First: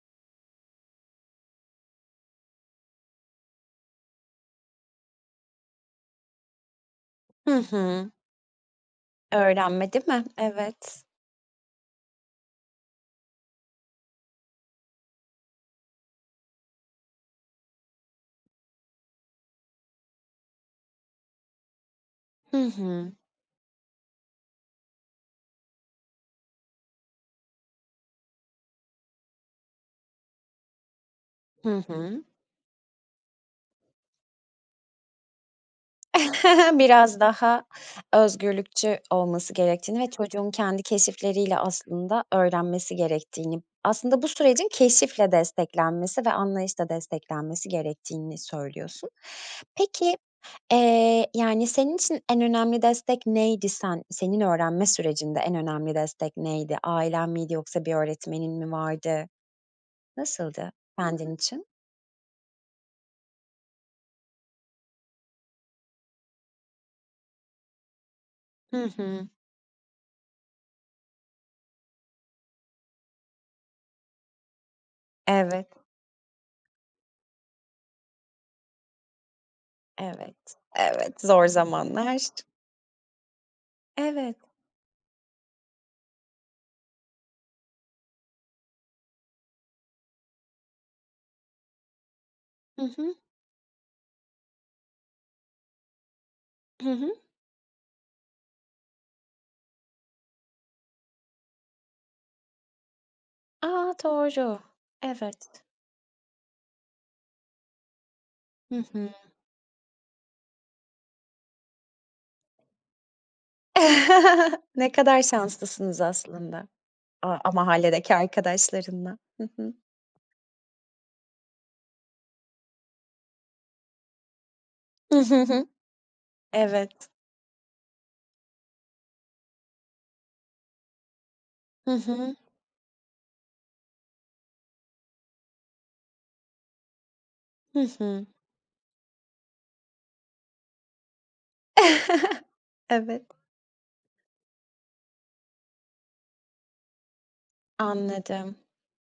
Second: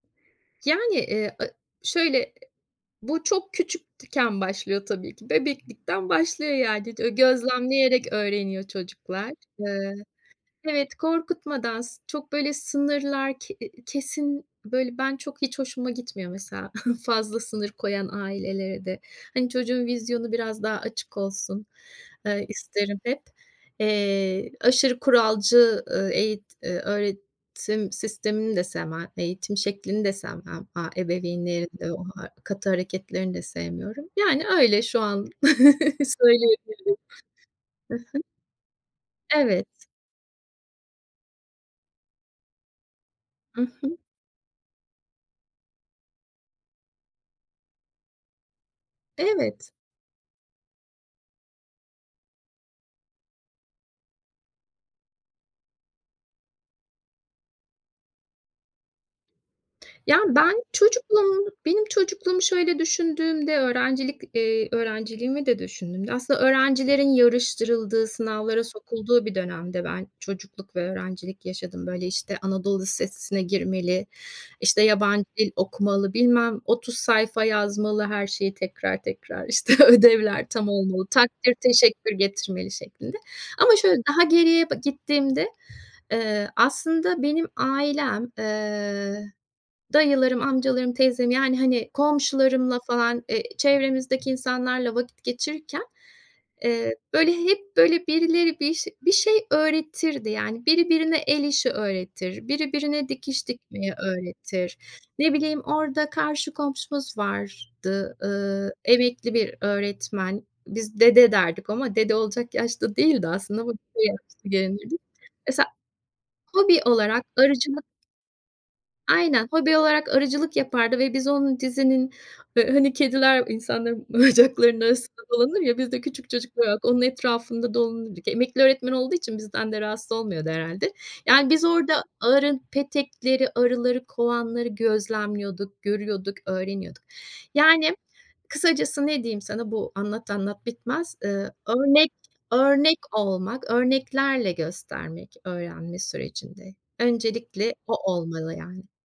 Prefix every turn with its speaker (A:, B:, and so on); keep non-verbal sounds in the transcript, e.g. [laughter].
A: Yani, eee, a şöyle e bu çok küçükken başlıyor tabii ki, bebeklikten başlıyor yani. Dö
B: Hı hı.
A: gözlemleyerek öğreniyor çocuklar.
B: Öğrenme,
A: Iıı,
B: değil mi?
A: evet,
B: Evet.
A: korkutmadan, s çok böyle sınırlar ke eee, kesin, böyle, ben, çok, hiç hoşuma gitmiyor mesela, [chuckles] fazla sınır koyan ailelere de Hani, çocuğun vizyonu biraz daha açık olsun, eee,
B: Hı
A: isterim
B: hı.
A: hep. Eee, aşırı kuralcı, ııı, eğit ııı, öğretim sistemini de sevmem, eğitim şeklini de sevmem. Aaa, ebeveynlerin
B: Hı
A: de o
B: hı.
A: ha katı hareketlerini de sevmiyorum. Yani, öyle, şu an [chuckles]
B: [chuckles]
A: söyleyebilirim.
B: Biraz daha
A: Hı hı.
B: özgürlükçü olması
A: Evet.
B: gerektiğini ve çocuğun kendi keşifleriyle, aslında, öğrenmesi gerektiğini,
A: I hı.
B: aslında bu sürecin keşifle desteklenmesi ve anlayışla desteklenmesi gerektiğini söylüyorsun.
A: Evet.
B: Peki, eee, yani senin için en önemli destek neydi? Sen senin öğrenme sürecinde, en önemli destek neydi? Ailen miydi yoksa bir öğretmenin mi vardı?
A: Ya, ben
B: Nasıldı, kendin
A: çocukluğumu,
B: için?
A: benim çocukluğumu şöyle düşündüğümde, öğrencilik, eee, öğrenciliğimi de düşündüğümde, aslında öğrencilerin yarıştırıldığı, sınavlara
B: Hı
A: sokulduğu
B: hı.
A: bir dönemde ben çocukluk ve öğrencilik yaşadım. Böyle, işte, "Anadolu lisesine girmeli, işte yabancı dil
B: Evet.
A: okumalı, bilmem 30 sayfa yazmalı, her şeyi, tekrar tekrar, işte,
B: Evet,
A: ödevler tam olmalı,
B: evet. Zor
A: takdir teşekkür
B: zamanlar.
A: getirmeli." şeklinde. Ama şöyle daha
B: Evet.
A: geriye ba gittiğimde eee, aslında benim ailem, eee, dayılarım, amcalarım, teyzem yani, hani, komşularımla
B: Hı hı.
A: falan, eee, çevremizdeki insanlarla vakit geçirirken,
B: Hı
A: eee,
B: hı.
A: böyle hep, böyle, birileri bir şe bir şey öğretirdi. Yani, biri birine el işi öğretir, biri birine dikiş
B: A,
A: dikmeyi
B: doğru.
A: öğretir. Ne
B: Evet.
A: bileyim, orada karşı komşumuz vardı. Iıı,
B: Hı hı.
A: emekli bir öğretmen. Biz "dede" derdik ama dede olacak yaşta değildi aslında.
B: [chuckles] Ne
A: [unintelligible]
B: kadar
A: Mesela
B: şanslısınız aslında,
A: hobi olarak
B: o o
A: arıcılık
B: mahalledeki arkadaşlarınla.
A: Aynen,
B: Hı hı.
A: hobi olarak arıcılık yapardı ve biz onun dizinin, ha hani kediler insanların bacaklarının arasında dolanır
B: [chuckles]
A: ya, biz de küçük çocuklar olarak onun
B: Evet.
A: etrafında dolanırdık. Emekli öğretmen olduğu için bizden de rahatsız olmuyordu herhâlde. Yani, biz
B: Hı
A: orada
B: hı.
A: arı petekleri, arıları, kovanları gözlemliyorduk, görüyorduk, öğreniyorduk.
B: Hı
A: Yani,
B: hı.
A: kısacası, ne diyeyim sana, bu anlat, anlat bitmez. Iıı, örnek,
B: [chuckles]
A: örnek
B: Evet.
A: olmak, örneklerle göstermek öğrenme sürecinde, öncelikle o olmalı
B: Anladım.
A: yani.